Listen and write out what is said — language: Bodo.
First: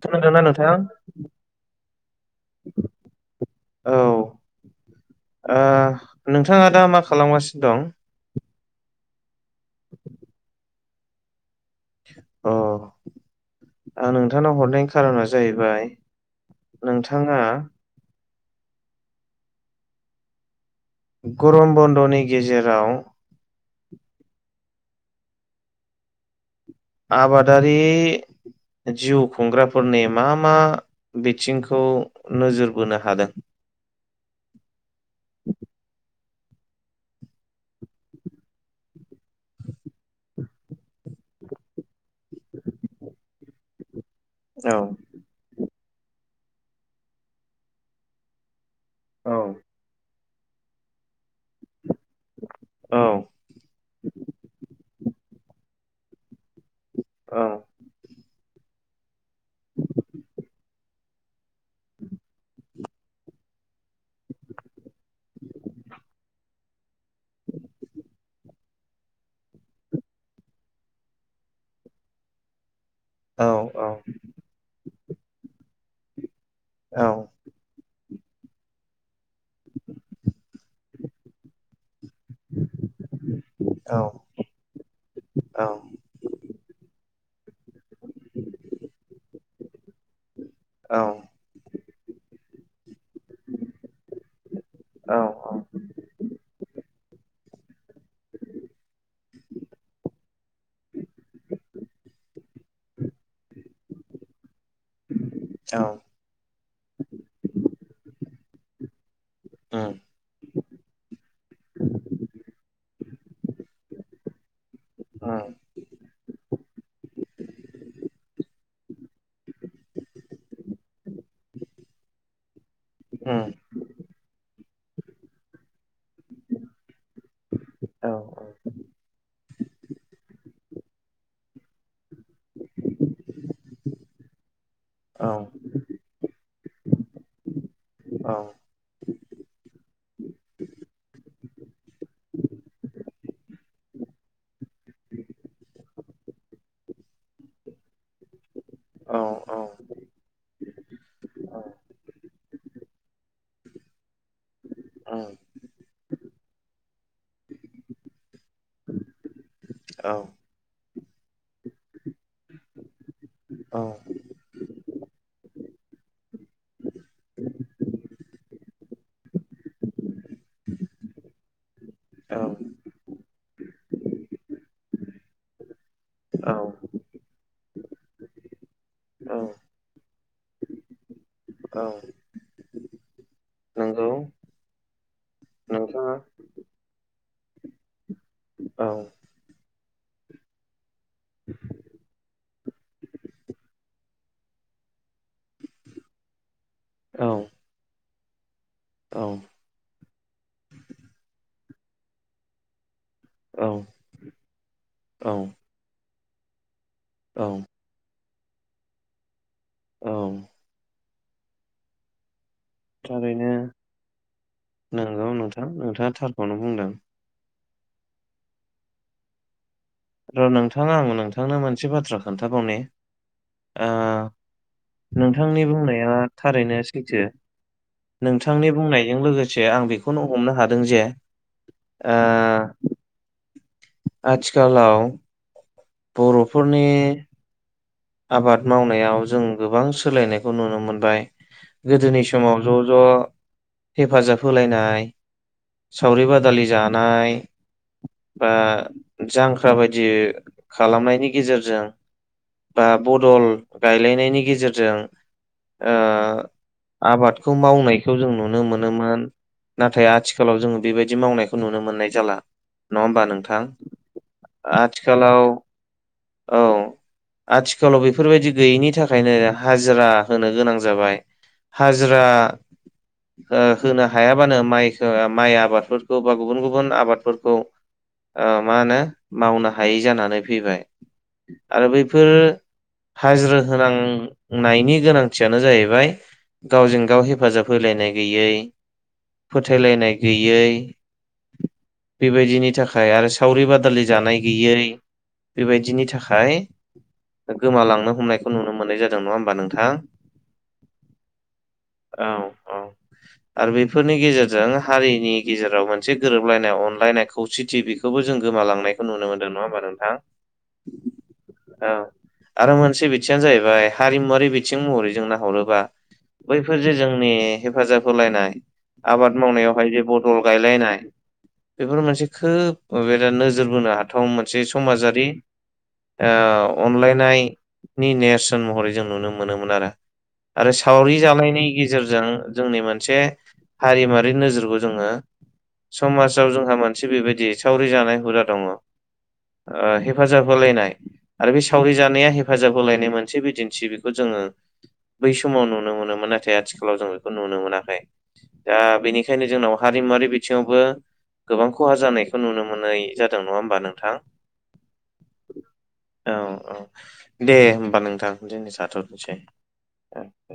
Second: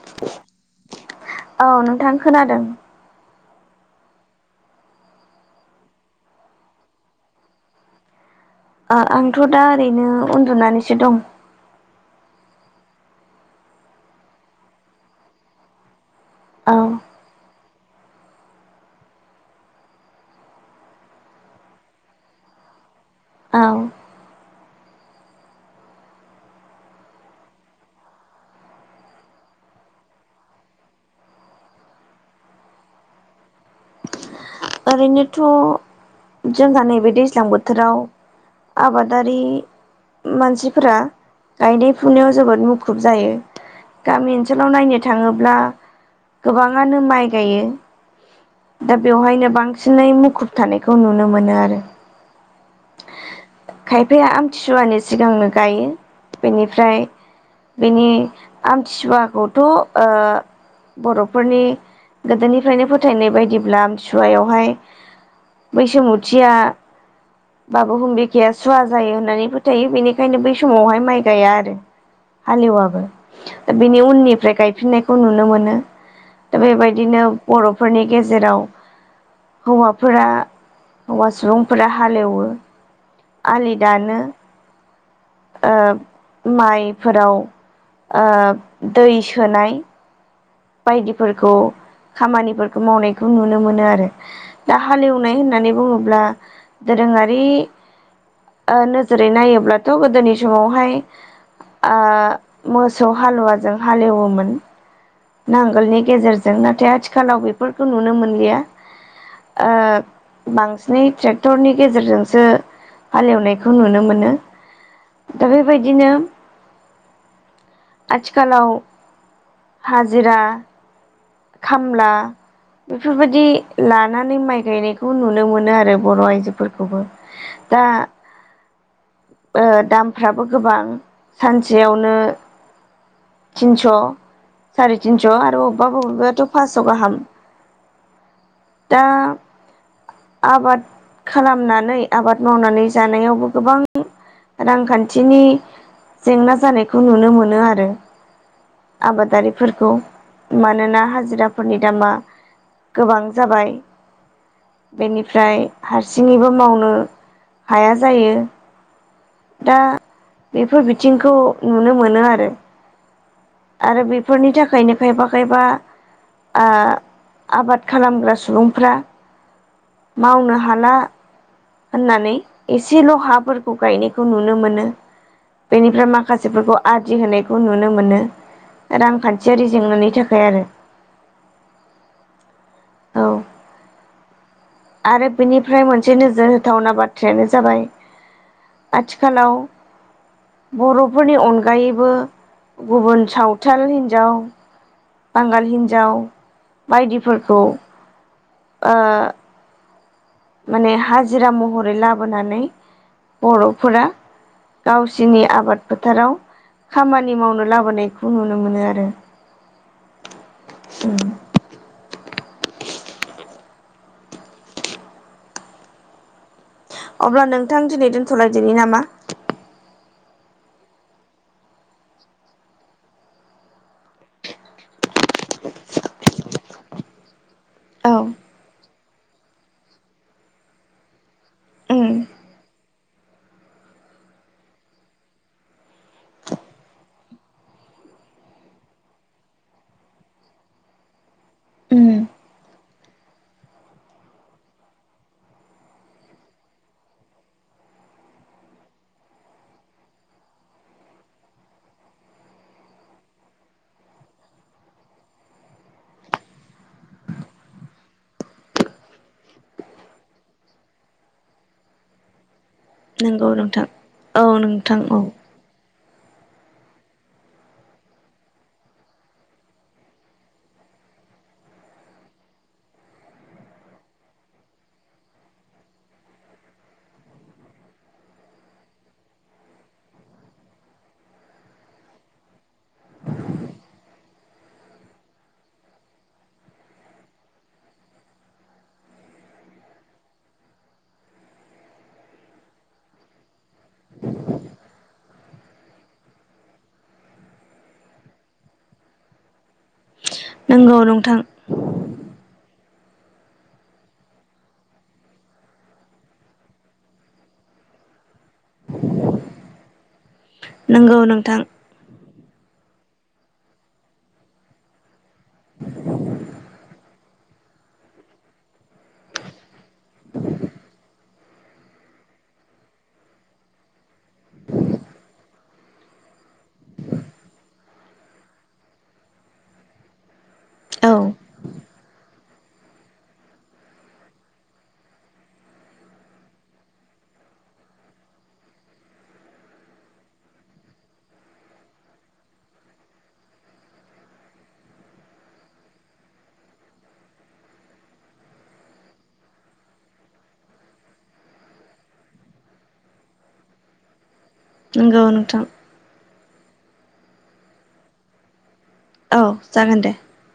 [unintelligible] औ नोंथां खोनादों औ नोंथाङा दा मा खालामगासिनो दं? आंथ' दा ओरैनो उन्दुनानैसो दं। अ आं नोंथांनाव हरनायनि खारना जाहैबाय औ नोंथाङा। गरम बन्द'नि गेजेराव औ। आबादारि जिउ खुंग्राफोरनि मा मा बिथिंखौ नोजोर बोनो हादों ओरैनोथ' जोंहा नैबे दैज्लां बोथोराव आबादारि मानसिफोरा गायनाय फुनायाव जोबोद मुखुब जायो गामि ओनसोलाव औ नायनो थाङोब्ला गोबाङानो माइ गायो दा औ बेवहायनो बांसिनै मुखुब थानायखौ नुनो मोनो आरो औ खायफाया आमथिसुवानि सिगांनो गायो बेनिफ्राय औ बिनि आमथिसुवाखौथ' बर'फोरनि गोदोनिफ्रायनो फो थायनाय बायदिब्ला आमसुवायावहाय बैसोमुथिया बा बुहुम बि खाया सुवा जायो होननानै फोथायो बेनिखायनो बै समावहाय माइ गाया आरो हालेवाबो औ दा औ बिनि उननिफ्राय गायफिननायखौ नुनो मोनो दा औ बेबायदिनो बर'फोरनि गेजेराव हौवाफोरा हौवा सुबुंफोरा हालेवो आलि औ दानो औ माइफोराव दै सोनाय बायदिफोरखौ खामानिफोरखौ मावनाय खौ नुनो मोनो आरो दा औ हालेवनाय होननानै बुङोब्ला दोरोङारि नोजोरै नायोब्लाथ' गोदोनि समावहाय मोसौ हालुवाजों हालेवोमोन औ नांगोलनि गेजेरजों नाथाय आथिखालाव बेफोरखौ नुनो मोनलिया उम बांसिनै ट्रेक्टरनि गेजेरजोंसो हालेवनायखौ नुनो मोनो दा उम बेबायदिनो आथिखालाव हाजिरा खामला बेफोरबायदि उम लानानै माइ गायनाय खौ नुनो मोनो आरो बर' आइजोफोरखौबो दा औ दामफ्राबो गोबां सानसेयावनो तिनस' साराय औ तिनस' आरो अबबा बबेबायाथ' फासस' गाहाम औ दा आबाद खालामनानै आबाद मावनानै जानायावबो गोबां रांखान्थिनि जेंना जानायखौ नुनो मोनो आरो औ आबादारिफोरखौ मानोना हाजिराफोरनि दामा गोबां जाबाय औ बेनिफ्राय हारसिङैबो मावनो हाया जायो दा औ औ बेफोर बिथिंखौ नुनो मोनो आरो औ आरो बेफोरनि थाखायनो खायफा खायफा आबाद खालामग्रा सुबुंफ्रा मावनो हाला होननानै एसेल' हाफोरखौ गायनायखौ नुनो मोनो। बेनिफ्राय औ माखासेफोरखौ आदि होनायखौ नुनो मोनो। औ रांखान्थियारि जेंनानि थाखाय आरो औ औ नंगौ आरो बिनिफ्राय नोंथाङा मोनसे नोजोर होथावना बाथ्रायानो जाबाय औ आथिखालाव बर'फोरनि अनगायैबो गुबुन सावथाल हिनजाव बांगाल हिन्जाव औ बायदिफोरखौ ओ औ माने हाजिरा महरै लाबोनानै बर'फोरा औ गावसिनि आबाद फोथाराव खामानि औ मावनो लाबोनायखौ नुनो मोनो आरो औ [inaudible] थारैनो नंगौ नोंथां नोंथाङा थारखौनो बुंदों अब्ला नोंथां दिनै दोनथ'लायदोनि नामा र' नोंथां आं नोंथांनो मोनसे बाथ्रा खोन्थाबावनि ओ नोंथांनि बुंनाया थारैनो सैथो औ नोंथांनि बुंनायजों लोगोसे आं बेखौनो हमनो हादों जे उम ओ आथिखालाव बर'फोरनि आबाद मावनायाव जों गोबां सोलायनायखौ नुनो मोनबाय उम गोदोनि समाव ज' ज' हेफाजाब होलायनाय सावरि बादालि जानाय बा जांख्रा बायदि खालामनायनि गेजेरजों बा बदल गायलायनायनि गेजेरजों ओ आबादखौ मावनायखौ जों नुनो मोनोमोन। नाथाय आथिखालाव जोङो बेबायदि मावनायखौ नुनो मोननाय जाला नङा होमबा नोंथां औ नोंथां औ आथिखालाव औ आथिखालाव बेफोरबायदि गैयैनि थाखायनो हाजिरा होनो गोनां जाबाय हाजिरा होनो हायाबानो माइखौ माइ आबादफोरखौ बा गुबुन गुबुन आबादफोरखौ ओ मा होनो मावनो हायै जानानै फैबाय आरो बैफोर हाजिरा होनांनायनि गोनांथियानो जाहैबाय गावजों गाव हेफाजाब होलायनाय गैयै फोथायलायनाय गैयै बेबायदिनि थाखाय आरो सावरि बादालि जानाय गैयै बेबायदिनि थाखाय गोमालांनो हमनायखौ नुनो मोननाय जादों नङा होमबा नोंथां नंगौ नोंथां औ औ आरो बेफोरनि गेजेरजों हारिनि गेजेराव मोनसे गोरोबलायनाय अनलायनाय खौसेथि बे खौबो जों गोमालांनायखौ नुनो मोनदों नङा होमबा नोंथां नंगौ नोंथां औ आरो मोनसे बिथिङानो जाहैबाय हारिमुवारि बिथिं महरै जों नाहरोबा बैफोर जे जोंनि हेफाजाब होलायनाय आबाद मावनायावहाय जे बदल गायलायनाय बेफोर मोनसे खोब बेराद नोजोर बोनो हाथाव मोनसे समाजारि अनलायनायनि नेरसोन महरै जों नुनो मोनोमोन आरो आरो औ सावरि जानायनि गेजेरजों जोंनि मोनसे हारिमुवारि नोजोरखौ जोङो समाजाव जोंहा मोनसे बेबायदि सावरि जानाय हुदा दङ हेफाजाब होलायनाय आरो बे सावरि जानाया हेफाजाब होलायनाय मोनसे बिदिन्थि बेखौ जोङो बै समाव नुनो मोनोमोन नाथाय आथिखालाव जों बेखौ नुनो मोनाखै दा बेनिखायनो जोंनाव हारिमुवारि बिथिङावबो गोबां खहा जानायखौ नुनो मोननाय जादों नङा होमबा नोंथां? नोंगौ नोंथां। औ औ दे होमबा नोंथां दिनै जाथ'नोसै। औ जागोन दे। औ